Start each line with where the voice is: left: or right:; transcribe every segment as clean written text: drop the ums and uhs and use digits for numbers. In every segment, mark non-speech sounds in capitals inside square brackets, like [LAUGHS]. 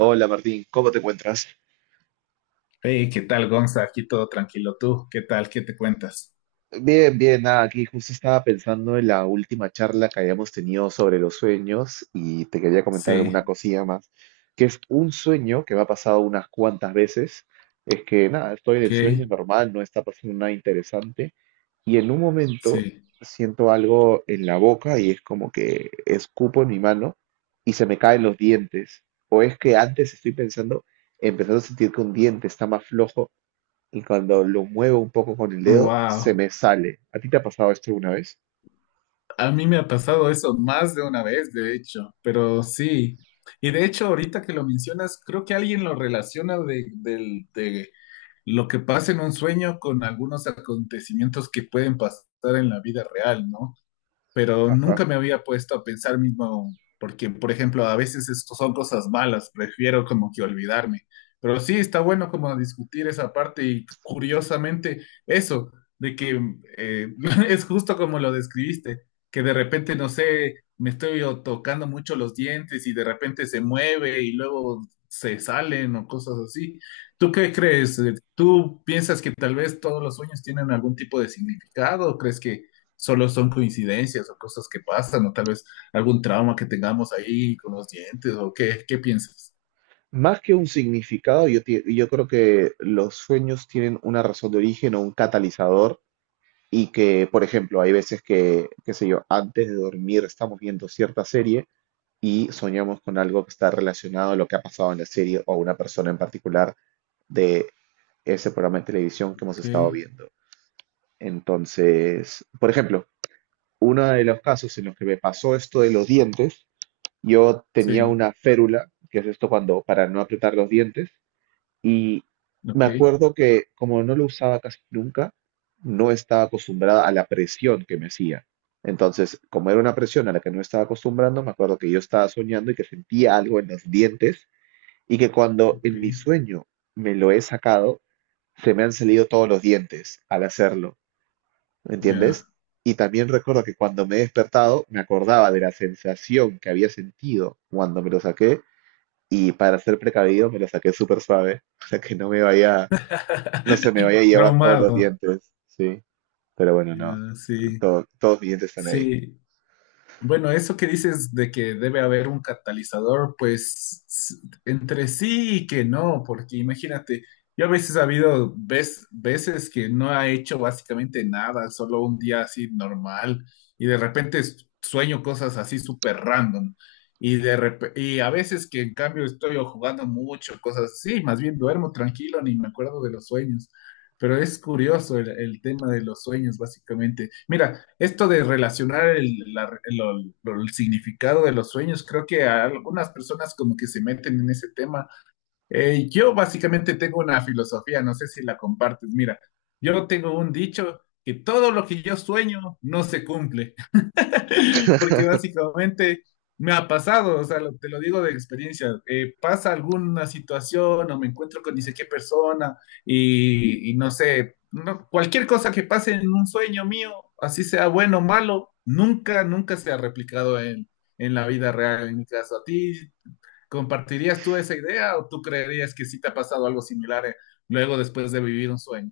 right: Hola Martín, ¿cómo te encuentras?
left: Hey, ¿qué tal, Gonza? Aquí todo tranquilo. ¿Tú qué tal? ¿Qué te cuentas?
right: Bien, bien, nada, aquí justo estaba pensando en la última charla que habíamos tenido sobre los sueños y te quería comentar alguna
left: Sí,
right: cosilla más, que es un sueño que me ha pasado unas cuantas veces, es que nada, estoy en el sueño
left: ¿qué?
right: normal, no está pasando nada interesante y en un momento
left: Sí.
right: siento algo en la boca y es como que escupo en mi mano y se me caen los dientes, o es que antes estoy pensando, empezando a sentir que un diente está más flojo y cuando lo muevo un poco con el dedo, se
left: Wow.
right: me sale. ¿A ti te ha pasado esto alguna vez?
left: A mí me ha pasado eso más de una vez, de hecho, pero sí. Y de hecho, ahorita que lo mencionas, creo que alguien lo relaciona de lo que pasa en un sueño con algunos acontecimientos que pueden pasar en la vida real, ¿no? Pero
right: Ajá.
left: nunca me había puesto a pensar mismo, porque, por ejemplo, a veces esto son cosas malas, prefiero como que olvidarme. Pero sí, está bueno como discutir esa parte y curiosamente eso, de que eh, [LAUGHS] es justo como lo describiste, que de repente, no sé, me estoy o tocando mucho los dientes y de repente se mueve y luego se salen o cosas así. ¿Tú qué crees? ¿Tú piensas que tal vez todos los sueños tienen algún tipo de significado? ¿O crees que solo son coincidencias o cosas que pasan, o tal vez algún trauma que tengamos ahí con los dientes, o qué, ¿qué piensas?
right: Más que un significado, yo creo que los sueños tienen una razón de origen o un catalizador y que, por ejemplo, hay veces que, qué sé yo, antes de dormir estamos viendo cierta serie y soñamos con algo que está relacionado a lo que ha pasado en la serie o a una persona en particular de ese programa de televisión que hemos
left: Ok,
right: estado viendo. Entonces, por ejemplo, uno de los casos en los que me pasó esto de los dientes, yo tenía
left: sí,
right: una férula, que es esto cuando, para no apretar los dientes, y me
left: ok,
right: acuerdo que como no lo usaba casi nunca, no estaba acostumbrada a la presión que me hacía. Entonces, como era una presión a la que no estaba acostumbrando, me acuerdo que yo estaba soñando y que sentía algo en los dientes y que cuando
left: ok,
right: en mi sueño me lo he sacado, se me han salido todos los dientes al hacerlo. ¿Me
left: ya.
right: entiendes? Y también recuerdo que cuando me he despertado me acordaba de la sensación que había sentido cuando me lo saqué y para ser precavido me lo saqué súper suave, [LAUGHS] o sea que no me vaya, no se me vaya a llevar todos los
left: Traumado,
right: dientes, sí, pero bueno,
left: ya,
right: no,
left: sí,
right: todos mis dientes están ahí.
left: sí. Bueno, eso que dices de que debe haber un catalizador, pues entre sí y que no, porque imagínate, yo a veces ha habido veces que no ha hecho básicamente nada, solo un día así normal, y de repente sueño cosas así súper random, y, y a veces que en cambio estoy o jugando mucho, cosas así, más bien duermo tranquilo, ni me acuerdo de los sueños. Pero es curioso el tema de los sueños, básicamente. Mira, esto de relacionar el, la- lo- el significado de los sueños, creo que a algunas personas como que se meten en ese tema. Yo básicamente tengo una filosofía, no sé si la compartes. Mira, yo tengo un dicho que todo lo que yo sueño no se cumple. [LAUGHS] Porque
right: [LAUGHS]
left: básicamente me ha pasado, o sea, te lo digo de experiencia, pasa alguna situación o me encuentro con ni sé qué persona y, no sé, cualquier cosa que pase en un sueño mío, así sea bueno o malo, nunca, nunca se ha replicado en, la vida real, en mi caso. ¿A ti compartirías tú esa idea o tú creerías que sí te ha pasado algo similar luego después de vivir un sueño?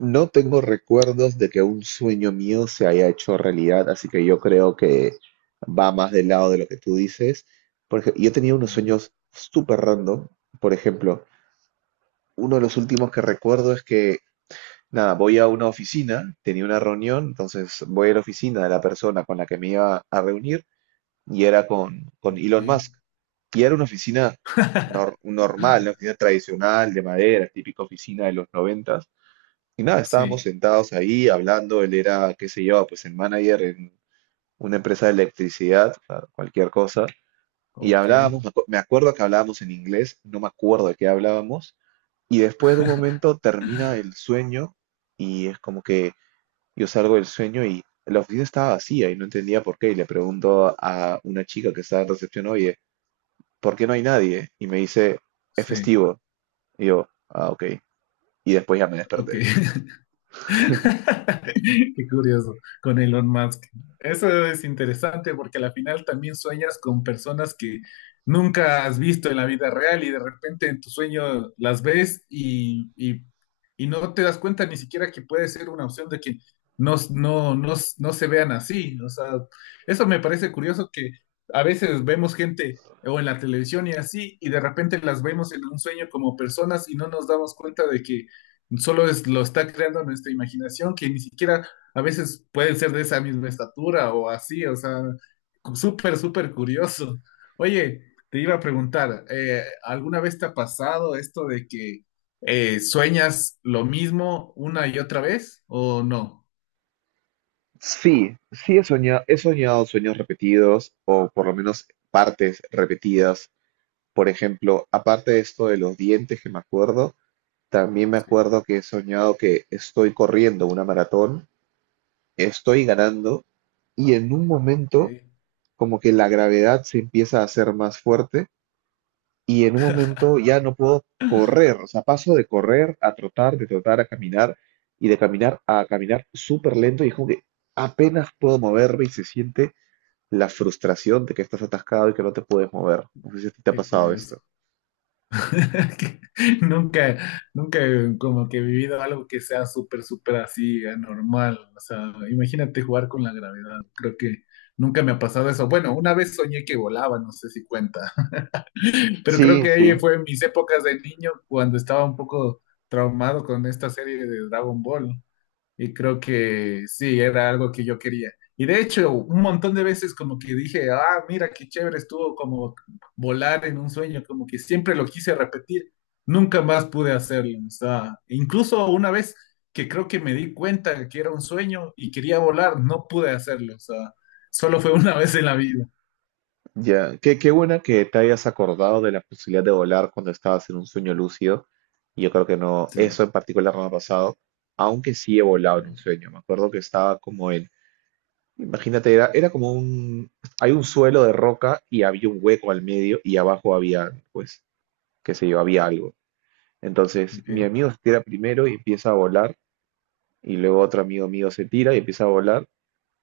right: No tengo recuerdos de que un sueño mío se haya hecho realidad, así que yo creo que va más del lado de lo que tú dices. Porque yo tenía unos
left: Ya,
right: sueños súper random. Por ejemplo, uno de los últimos que recuerdo es que, nada, voy a una oficina, tenía una reunión, entonces voy a la oficina de la persona con la que me iba a reunir y era con
left: ok.
right: Elon Musk. Y era una oficina
left: [LAUGHS]
right: normal, una oficina tradicional de madera, típica oficina de los noventas. Y nada, estábamos
left: Sí,
right: sentados ahí hablando, él era, qué sé yo, pues el manager en una empresa de electricidad, o sea, cualquier cosa. Y
left: ok,
right: hablábamos, me acuerdo que hablábamos en inglés, no me acuerdo de qué hablábamos, y después de un momento termina el sueño y es como que yo salgo del sueño y la oficina estaba vacía y no entendía por qué. Y le pregunto a una chica que estaba en recepción, oye, ¿por qué no hay nadie? Y me dice, es
left: sí.
right: festivo. Y yo, ah, ok. Y después ya me
left: Ok.
right: desperté.
left: [LAUGHS] Qué curioso, con Elon Musk. Eso es interesante porque a la final también sueñas con personas que nunca has visto en la vida real y de repente en tu sueño las ves y, no te das cuenta ni siquiera que puede ser una opción de que no, no, no, no se vean así. O sea, eso me parece curioso que a veces vemos gente o en la televisión y así y de repente las vemos en un sueño como personas y no nos damos cuenta de que solo es, lo está creando nuestra imaginación, que ni siquiera a veces pueden ser de esa misma estatura o así, o sea, súper, súper curioso. Oye, te iba a preguntar, ¿alguna vez te ha pasado esto de que sueñas lo mismo una y otra vez o no?
right: Sí, sí he soñado sueños repetidos o por lo menos partes repetidas. Por ejemplo, aparte de esto de los dientes que me acuerdo, también me
left: Sí,
right: acuerdo que he soñado que estoy corriendo una maratón, estoy ganando y en un momento
left: qué,
right: como que la gravedad se empieza a hacer más fuerte y en un momento ya no puedo correr, o sea, paso de correr a trotar, de trotar a caminar y de caminar a caminar súper lento y es como que apenas puedo moverme y se siente la frustración de que estás atascado y que no te puedes mover. No sé si a ti te ha
left: qué
right: pasado esto.
left: curioso. [LAUGHS] Que Nunca, nunca como que he vivido algo que sea súper, súper así, anormal. O sea, imagínate jugar con la gravedad. Creo que nunca me ha pasado eso. Bueno, una vez soñé que volaba, no sé si cuenta, [LAUGHS] pero creo
right: Sí,
left: que
right: sí.
left: ahí fue en mis épocas de niño cuando estaba un poco traumado con esta serie de Dragon Ball. Y creo que sí, era algo que yo quería. Y de hecho, un montón de veces como que dije, ah, mira qué chévere estuvo como volar en un sueño, como que siempre lo quise repetir. Nunca más pude hacerlo. O sea, incluso una vez que creo que me di cuenta que era un sueño y quería volar, no pude hacerlo. O sea, solo fue una vez en la vida.
right: Ya, qué, qué buena que te hayas acordado de la posibilidad de volar cuando estabas en un sueño lúcido. Y yo creo que no, eso
left: Sí,
right: en particular no me ha pasado, aunque sí he volado en un
left: sí,
right: sueño. Me acuerdo que estaba como en, imagínate, era como un, hay un suelo de roca y había un hueco al medio y abajo había, pues, qué sé yo, había algo. Entonces,
left: ok,
right: mi amigo se tira primero y empieza a volar, y luego otro amigo mío se tira y empieza a volar.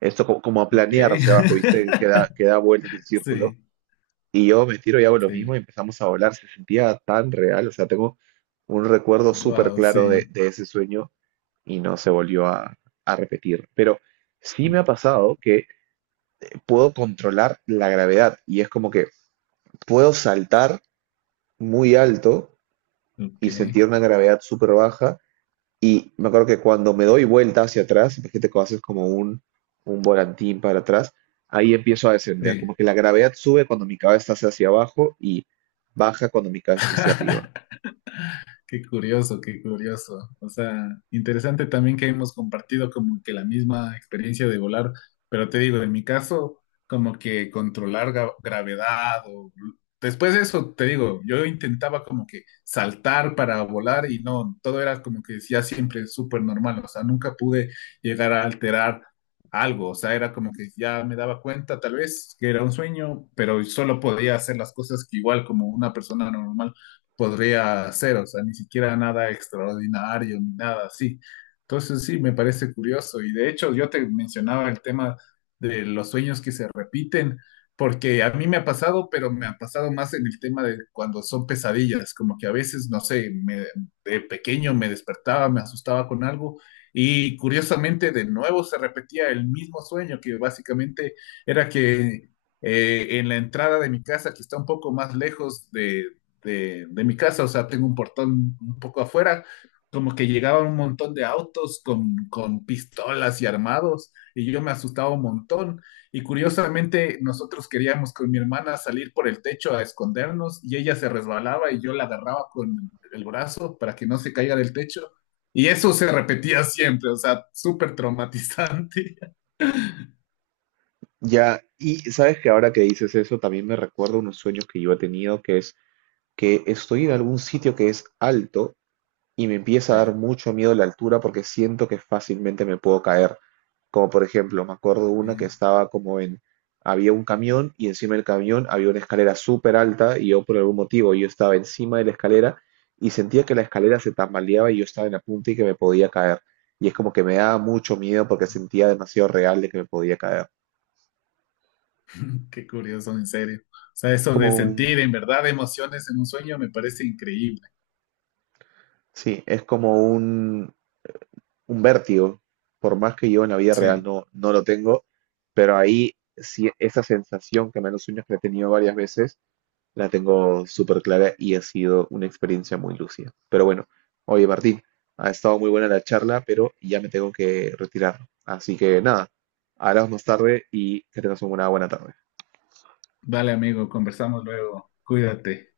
right: Esto como, como a
left: ok.
right: planear hacia abajo, ¿viste? Que
left: [LAUGHS]
right: da, que da vueltas el círculo.
left: Sí,
right: Y yo me tiro y hago lo mismo y
left: sí,
right: empezamos a volar. Se sentía tan real. O sea, tengo un recuerdo súper
left: wow,
right: claro
left: sí,
right: de ese sueño y no se volvió a repetir. Pero sí me ha pasado que puedo controlar la gravedad y es como que puedo saltar muy alto
left: ok,
right: y sentir una gravedad súper baja. Y me acuerdo que cuando me doy vuelta hacia atrás, imagínate que haces como un volantín para atrás, ahí empiezo a descender.
left: sí.
right: Como que la gravedad sube cuando mi cabeza está hacia abajo y baja cuando mi cabeza está hacia arriba.
left: [LAUGHS] Qué curioso, qué curioso. O sea, interesante también que hemos compartido como que la misma experiencia de volar, pero te digo, en mi caso, como que controlar gravedad o... Después de eso, te digo, yo intentaba como que saltar para volar y no, todo era como que ya siempre súper normal, o sea, nunca pude llegar a alterar algo, o sea, era como que ya me daba cuenta tal vez que era un sueño, pero solo podía hacer las cosas que igual como una persona normal podría hacer, o sea, ni siquiera nada extraordinario ni nada así. Entonces sí, me parece curioso y de hecho yo te mencionaba el tema de los sueños que se repiten, porque a mí me ha pasado, pero me ha pasado más en el tema de cuando son pesadillas, como que a veces, no sé, de pequeño me despertaba, me asustaba con algo y curiosamente de nuevo se repetía el mismo sueño que básicamente era que en la entrada de mi casa, que está un poco más lejos de mi casa, o sea, tengo un portón un poco afuera, como que llegaban un montón de autos con pistolas y armados, y yo me asustaba un montón. Y curiosamente, nosotros queríamos con mi hermana salir por el techo a escondernos, y ella se resbalaba y yo la agarraba con el brazo para que no se caiga del techo. Y eso se repetía siempre, o sea, súper traumatizante. [LAUGHS]
right: Ya, y sabes que ahora que dices eso, también me recuerda unos sueños que yo he tenido, que es que estoy en algún sitio que es alto y me empieza a dar
left: Sí,
right: mucho miedo la altura porque siento que fácilmente me puedo caer. Como por ejemplo, me acuerdo una que
left: sí,
right: estaba como en, había un camión y encima del camión había una escalera súper alta y yo por algún motivo yo estaba encima de la escalera y sentía que la escalera se tambaleaba y yo estaba en la punta y que me podía caer. Y es como que me daba mucho miedo porque sentía demasiado real de que me podía caer.
left: [LAUGHS] qué curioso, en serio. O sea, eso de
right: Como un,
left: sentir en verdad emociones en un sueño me parece increíble.
right: sí, es como un vértigo, por más que yo en la vida real
left: Sí.
right: no, no lo tengo, pero ahí sí esa sensación que me da en los sueños que he tenido varias veces, la tengo súper clara y ha sido una experiencia muy lúcida. Pero bueno, oye Martín, ha estado muy buena la charla, pero ya me tengo que retirar. Así que nada, hablamos más tarde y que tengas una buena tarde.
left: Vale, amigo, conversamos luego. Cuídate.